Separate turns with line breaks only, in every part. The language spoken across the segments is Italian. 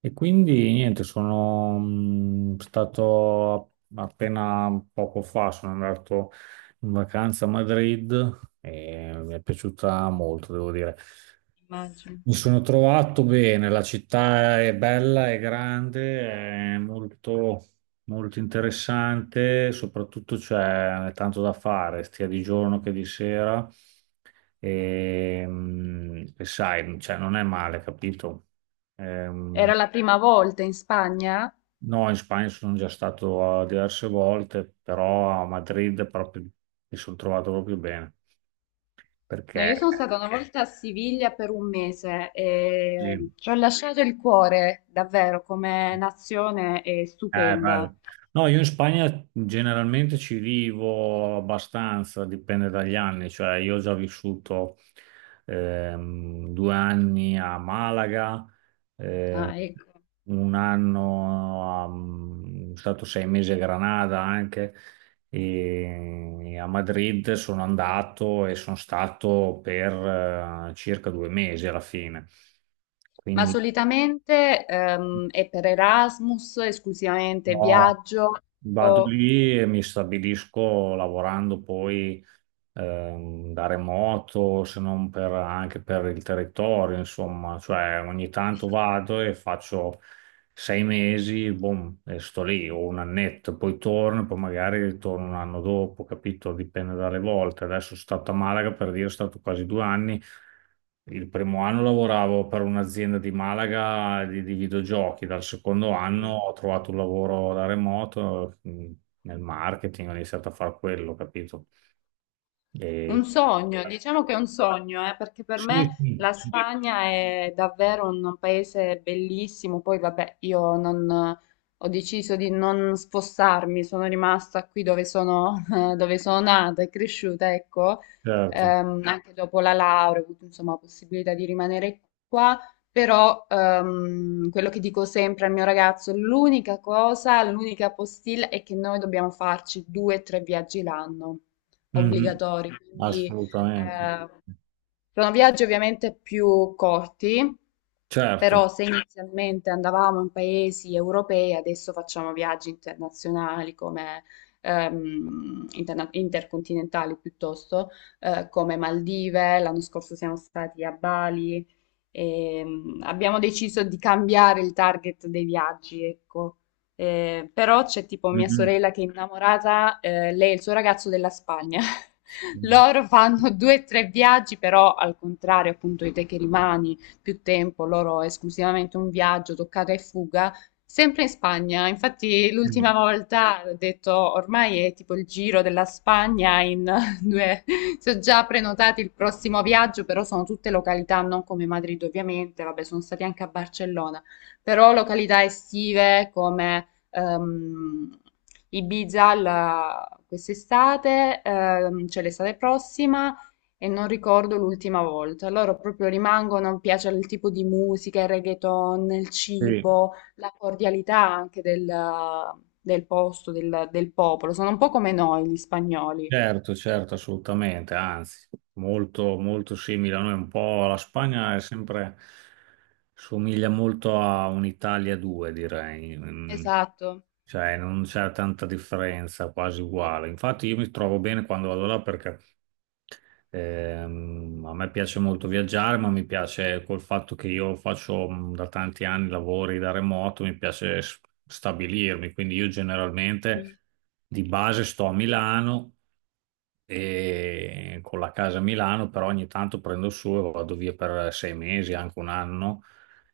E quindi niente, sono stato appena poco fa, sono andato in vacanza a Madrid e mi è piaciuta molto, devo dire. Mi sono trovato bene, la città è bella, è grande, è molto, molto interessante, soprattutto c'è tanto da fare, sia di giorno che di sera. E sai, cioè, non è male, capito? Ehm,
Era la prima volta in Spagna?
No, in Spagna sono già stato diverse volte, però a Madrid proprio mi sono trovato proprio bene,
No,
perché
io sono stata una volta a Siviglia per un mese e
lì.
ci ho lasciato il cuore, davvero, come nazione è stupenda.
Bello. No, io in Spagna generalmente ci vivo abbastanza, dipende dagli anni, cioè io ho già vissuto due anni a Malaga, eh,
Ah, ecco.
un anno, sono stato 6 mesi a Granada anche, e a Madrid sono andato e sono stato per circa 2 mesi alla fine.
Ma
Quindi.
solitamente è per Erasmus, esclusivamente
No,
viaggio
vado
o...
lì e mi stabilisco lavorando poi da remoto, se non anche per il territorio, insomma, cioè ogni tanto vado e faccio 6 mesi, boom, e sto lì, o un annetto, poi torno, poi magari ritorno un anno dopo, capito? Dipende dalle volte. Adesso sono stato a Malaga, per dire, sono stato quasi 2 anni. Il primo anno lavoravo per un'azienda di Malaga di videogiochi, dal secondo anno ho trovato un lavoro da remoto nel marketing, ho iniziato a fare quello, capito? E...
Un sogno, diciamo che è un sogno, perché per
Sì,
me
sì,
la Sì. Spagna è davvero un paese bellissimo. Poi, vabbè, io non, ho deciso di non spostarmi, sono rimasta qui dove sono, dove sono nata e cresciuta, ecco.
certo.
Ah, anche dopo la laurea ho avuto, insomma, la possibilità di rimanere qua. Però quello che dico sempre al mio ragazzo, l'unica cosa, l'unica postilla è che noi dobbiamo farci due o tre viaggi l'anno
Mhm.
obbligatori, quindi
Assolutamente, sì.
eh, sono viaggi ovviamente più corti,
Certo.
però se inizialmente andavamo in paesi europei, adesso facciamo viaggi internazionali come intercontinentali piuttosto, come Maldive, l'anno scorso siamo stati a Bali e abbiamo deciso di cambiare il target dei viaggi, ecco. Però c'è tipo mia
Mhm.
sorella che è innamorata, lei e il suo ragazzo della Spagna. Loro fanno due o tre viaggi, però al contrario, appunto, di te che rimani più tempo, loro esclusivamente un viaggio, toccata e fuga, sempre in Spagna. Infatti, l'ultima volta ho detto ormai è tipo il giro della Spagna in due. Se ho già prenotato il prossimo viaggio, però sono tutte località, non come Madrid, ovviamente. Vabbè, sono stati anche a Barcellona, però località estive come ehm, Ibiza quest'estate, cioè l'estate prossima, e non ricordo l'ultima volta. Loro proprio rimangono, mi piace il tipo di musica, il reggaeton, il
Sì,
cibo, la cordialità anche del posto, del popolo. Sono un po' come noi, gli spagnoli.
certo, certo, assolutamente, anzi, molto, molto simile a noi, un po' la Spagna è sempre, somiglia molto a un'Italia 2, direi.
Esatto.
Cioè non c'è tanta differenza, quasi uguale. Infatti io mi trovo bene quando vado là perché a me piace molto viaggiare, ma mi piace col fatto che io faccio da tanti anni lavori da remoto, mi piace stabilirmi, quindi io generalmente di base sto a Milano e con la casa a Milano, però ogni tanto prendo su e vado via per 6 mesi, anche un anno,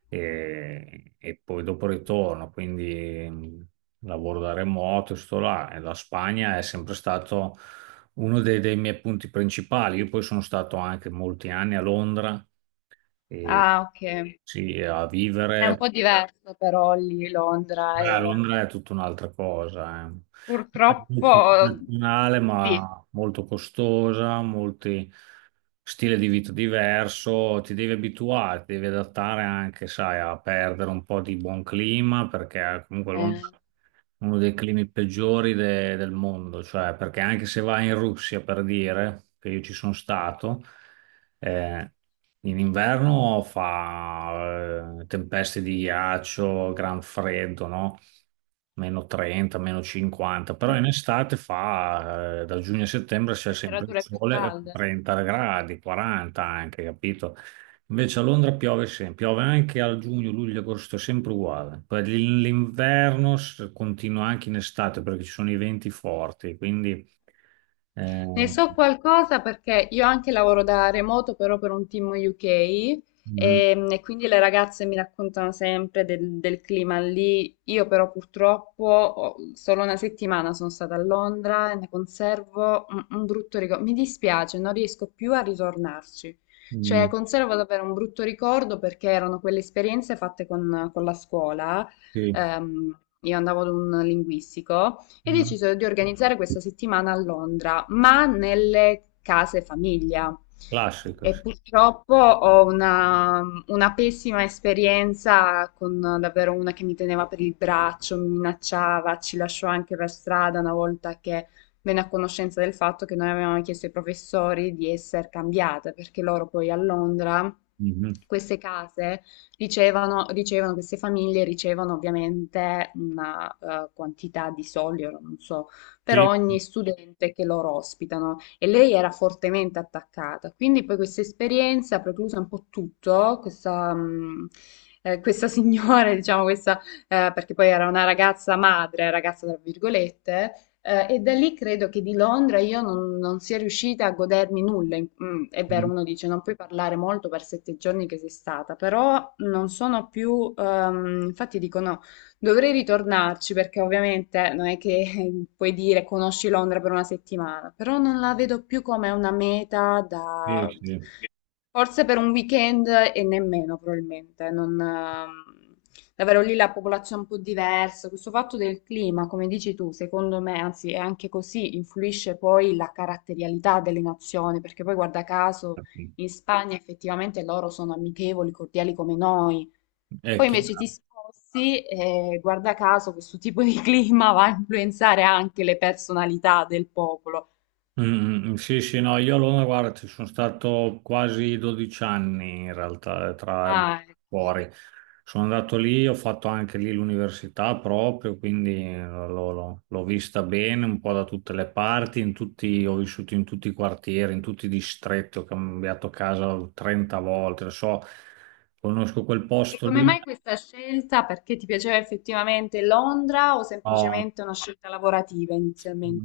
e poi dopo ritorno. Quindi lavoro da remoto, sto là. E la Spagna è sempre stato uno dei, dei miei punti principali. Io poi sono stato anche molti anni a Londra e
Ah, ok.
sì, a
È un
vivere.
po' diverso però lì Londra.
Beh, a
E
Londra è tutta un'altra cosa, eh. È
Purtroppo
molto internazionale,
sì.
ma molto costosa, molti stile di vita diverso, ti devi abituare, ti devi adattare anche, sai, a perdere un po' di buon clima, perché comunque Londra
Eh,
è uno dei climi peggiori del mondo, cioè perché anche se vai in Russia, per dire, che io ci sono stato, eh, in inverno fa tempeste di ghiaccio, gran freddo, no? Meno 30, meno 50, però in
mm.
estate fa da giugno a settembre c'è sempre il
Temperature più
sole,
calde.
30 gradi, 40 anche, capito? Invece a Londra piove sempre, piove anche a giugno, luglio, agosto, è sempre uguale. Poi l'inverno continua anche in estate perché ci sono i venti forti, quindi eh,
Ne so qualcosa perché io anche lavoro da remoto, però per un team UK
mm,
e quindi le ragazze mi raccontano sempre del clima lì. Io però purtroppo solo una settimana sono stata a Londra e ne conservo un brutto ricordo. Mi dispiace, non riesco più a ritornarci.
mm,
Cioè, conservo davvero un brutto ricordo perché erano quelle esperienze fatte con la scuola.
sì,
Io andavo ad un linguistico. E
mm,
decisero di organizzare questa settimana a Londra, ma nelle case famiglia.
classico,
E
sì.
purtroppo ho una pessima esperienza con davvero una che mi teneva per il braccio, mi minacciava, ci lasciò anche per strada una volta che venne a conoscenza del fatto che noi avevamo chiesto ai professori di essere cambiate, perché loro poi a Londra
Mhm.
queste case Dicevano, dicevano che queste famiglie ricevono ovviamente una quantità di soldi, ora non so, per
Sì,
ogni studente che loro ospitano e lei era fortemente attaccata. Quindi poi questa esperienza ha precluso un po' tutto, questa, questa signora, diciamo, questa, perché poi era una ragazza madre, ragazza tra virgolette, e da lì credo che di Londra io non, non sia riuscita a godermi nulla. È vero, uno dice non puoi parlare molto per sette giorni che sei stata, però non sono più, infatti dico no, dovrei ritornarci perché ovviamente non è che puoi dire conosci Londra per una settimana, però non la vedo più come una meta da.
sì, sì,
Forse per un weekend e nemmeno probabilmente, non, davvero lì la popolazione è un po' diversa. Questo fatto del clima, come dici tu, secondo me, anzi è anche così, influisce poi la caratterialità delle nazioni, perché poi guarda caso
infatti.
in Spagna effettivamente loro sono amichevoli, cordiali come noi.
È
Poi invece ti
chiaro.
sposti e guarda caso questo tipo di clima va a influenzare anche le personalità del popolo.
Mm, mm, sì, sì, no, io a Londra, guarda, ci sono stato quasi 12 anni in realtà, tra
Ah, ecco.
fuori. Sono andato lì, ho fatto anche lì l'università proprio, quindi l'ho vista bene un po' da tutte le parti, ho vissuto in tutti i quartieri, in tutti i distretti, ho cambiato casa 30 volte, lo so, conosco quel
E
posto
come
lì.
mai questa scelta? Perché ti piaceva effettivamente Londra o semplicemente una scelta lavorativa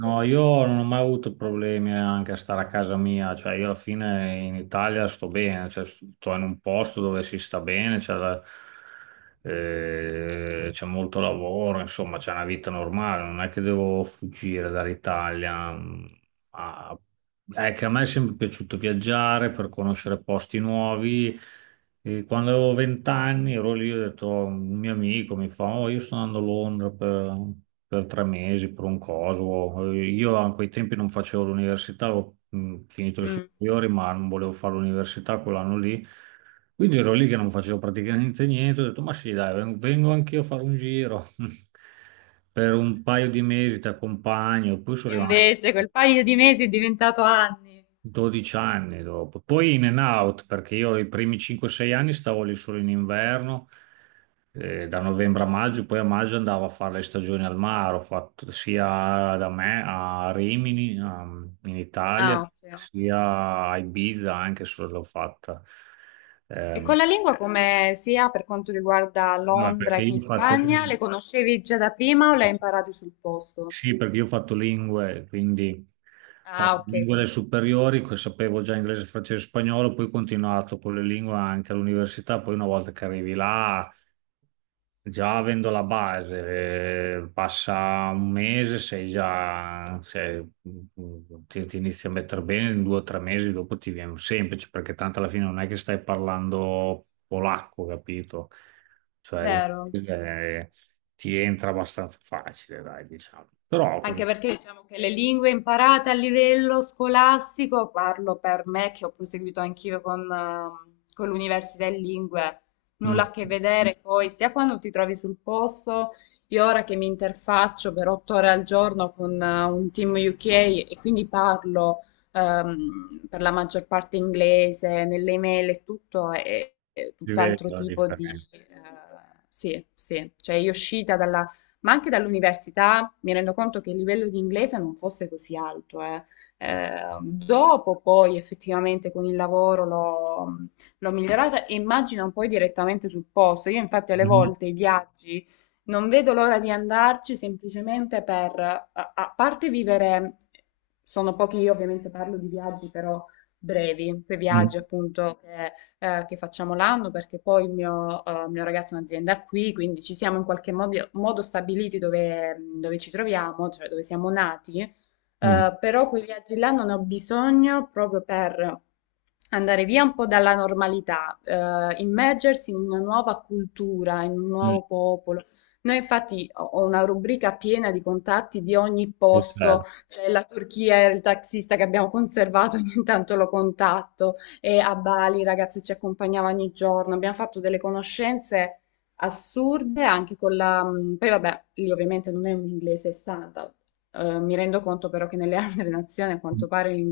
No, io non ho mai avuto problemi anche a stare a casa mia, cioè io alla fine in Italia sto bene, cioè, sto in un posto dove si sta bene, c'è molto lavoro, insomma c'è una vita normale, non è che devo fuggire dall'Italia. A- È che a me è sempre piaciuto viaggiare per conoscere posti nuovi e quando avevo vent'anni ero lì, ho detto, "Oh, un mio amico mi fa, oh, io sto andando a Londra per 3 mesi, per un coso". Io a quei tempi non facevo l'università, avevo finito le
Mm.
superiori, ma non volevo fare l'università quell'anno lì. Quindi ero lì che non facevo praticamente niente, ho detto, ma sì, dai, vengo anch'io a fare un giro per un paio di mesi, ti accompagno. E poi
E
sono rimasto.
invece quel paio di mesi è diventato anni.
12 anni dopo, poi in and out perché io i primi 5-6 anni stavo lì solo in inverno, da novembre a maggio, poi a maggio andavo a fare le stagioni al mare, ho fatto sia da me a Rimini, in Italia,
Ah, ok.
sia a Ibiza anche se l'ho fatta.
E
Ehm,
con la lingua come sia per quanto riguarda
vabbè, perché
Londra che in
io ho fatto...
Spagna, le conoscevi già da prima o le hai imparate sul posto?
Sì, perché io ho fatto lingue, quindi ho
Ah,
fatto
ok,
lingue alle superiori, che sapevo già inglese, francese e spagnolo, poi ho continuato con le lingue anche all'università, poi una volta che arrivi là, già avendo la base, passa un mese, ti inizi a mettere bene, in 2 o 3 mesi dopo ti viene semplice, perché tanto alla fine non è che stai parlando polacco, capito? Cioè,
vero.
l'inglese ti entra abbastanza facile, dai, diciamo. Però
Anche
comunque.
perché diciamo che le lingue imparate a livello scolastico, parlo per me che ho proseguito anch'io con l'università in lingue,
Mm.
nulla a che vedere poi, sia quando ti trovi sul posto, io ora che mi interfaccio per otto ore al giorno con un team UK e quindi parlo per la maggior parte inglese, nelle email e tutto, è
Si vede
tutt'altro
la
tipo di...
differenza.
sì, sì, cioè io uscita dalla ma anche dall'università mi rendo conto che il livello di inglese non fosse così alto, eh.
Mm.
Eh, dopo poi effettivamente con il lavoro l'ho migliorata e immagino poi direttamente sul posto. Io infatti alle volte i viaggi non vedo l'ora di andarci semplicemente per, a parte vivere, sono pochi, io ovviamente parlo di viaggi però brevi, quei
Mm.
viaggi appunto che facciamo l'anno, perché poi il mio, mio ragazzo ha un'azienda qui, quindi ci siamo in qualche modo, modo stabiliti dove ci troviamo, cioè dove siamo nati,
Mm.
però quei viaggi là non ho bisogno proprio per andare via un po' dalla normalità, immergersi in una nuova cultura, in un
Mm.
nuovo popolo. Noi infatti ho una rubrica piena di contatti di ogni
È
posto,
certo.
c'è la Turchia, il taxista che abbiamo conservato, ogni tanto lo contatto, e a Bali i ragazzi ci accompagnavano ogni giorno, abbiamo fatto delle conoscenze assurde anche con la... Poi vabbè, lì ovviamente non è un inglese standard. Mi rendo conto però che nelle altre nazioni a quanto pare l'inglese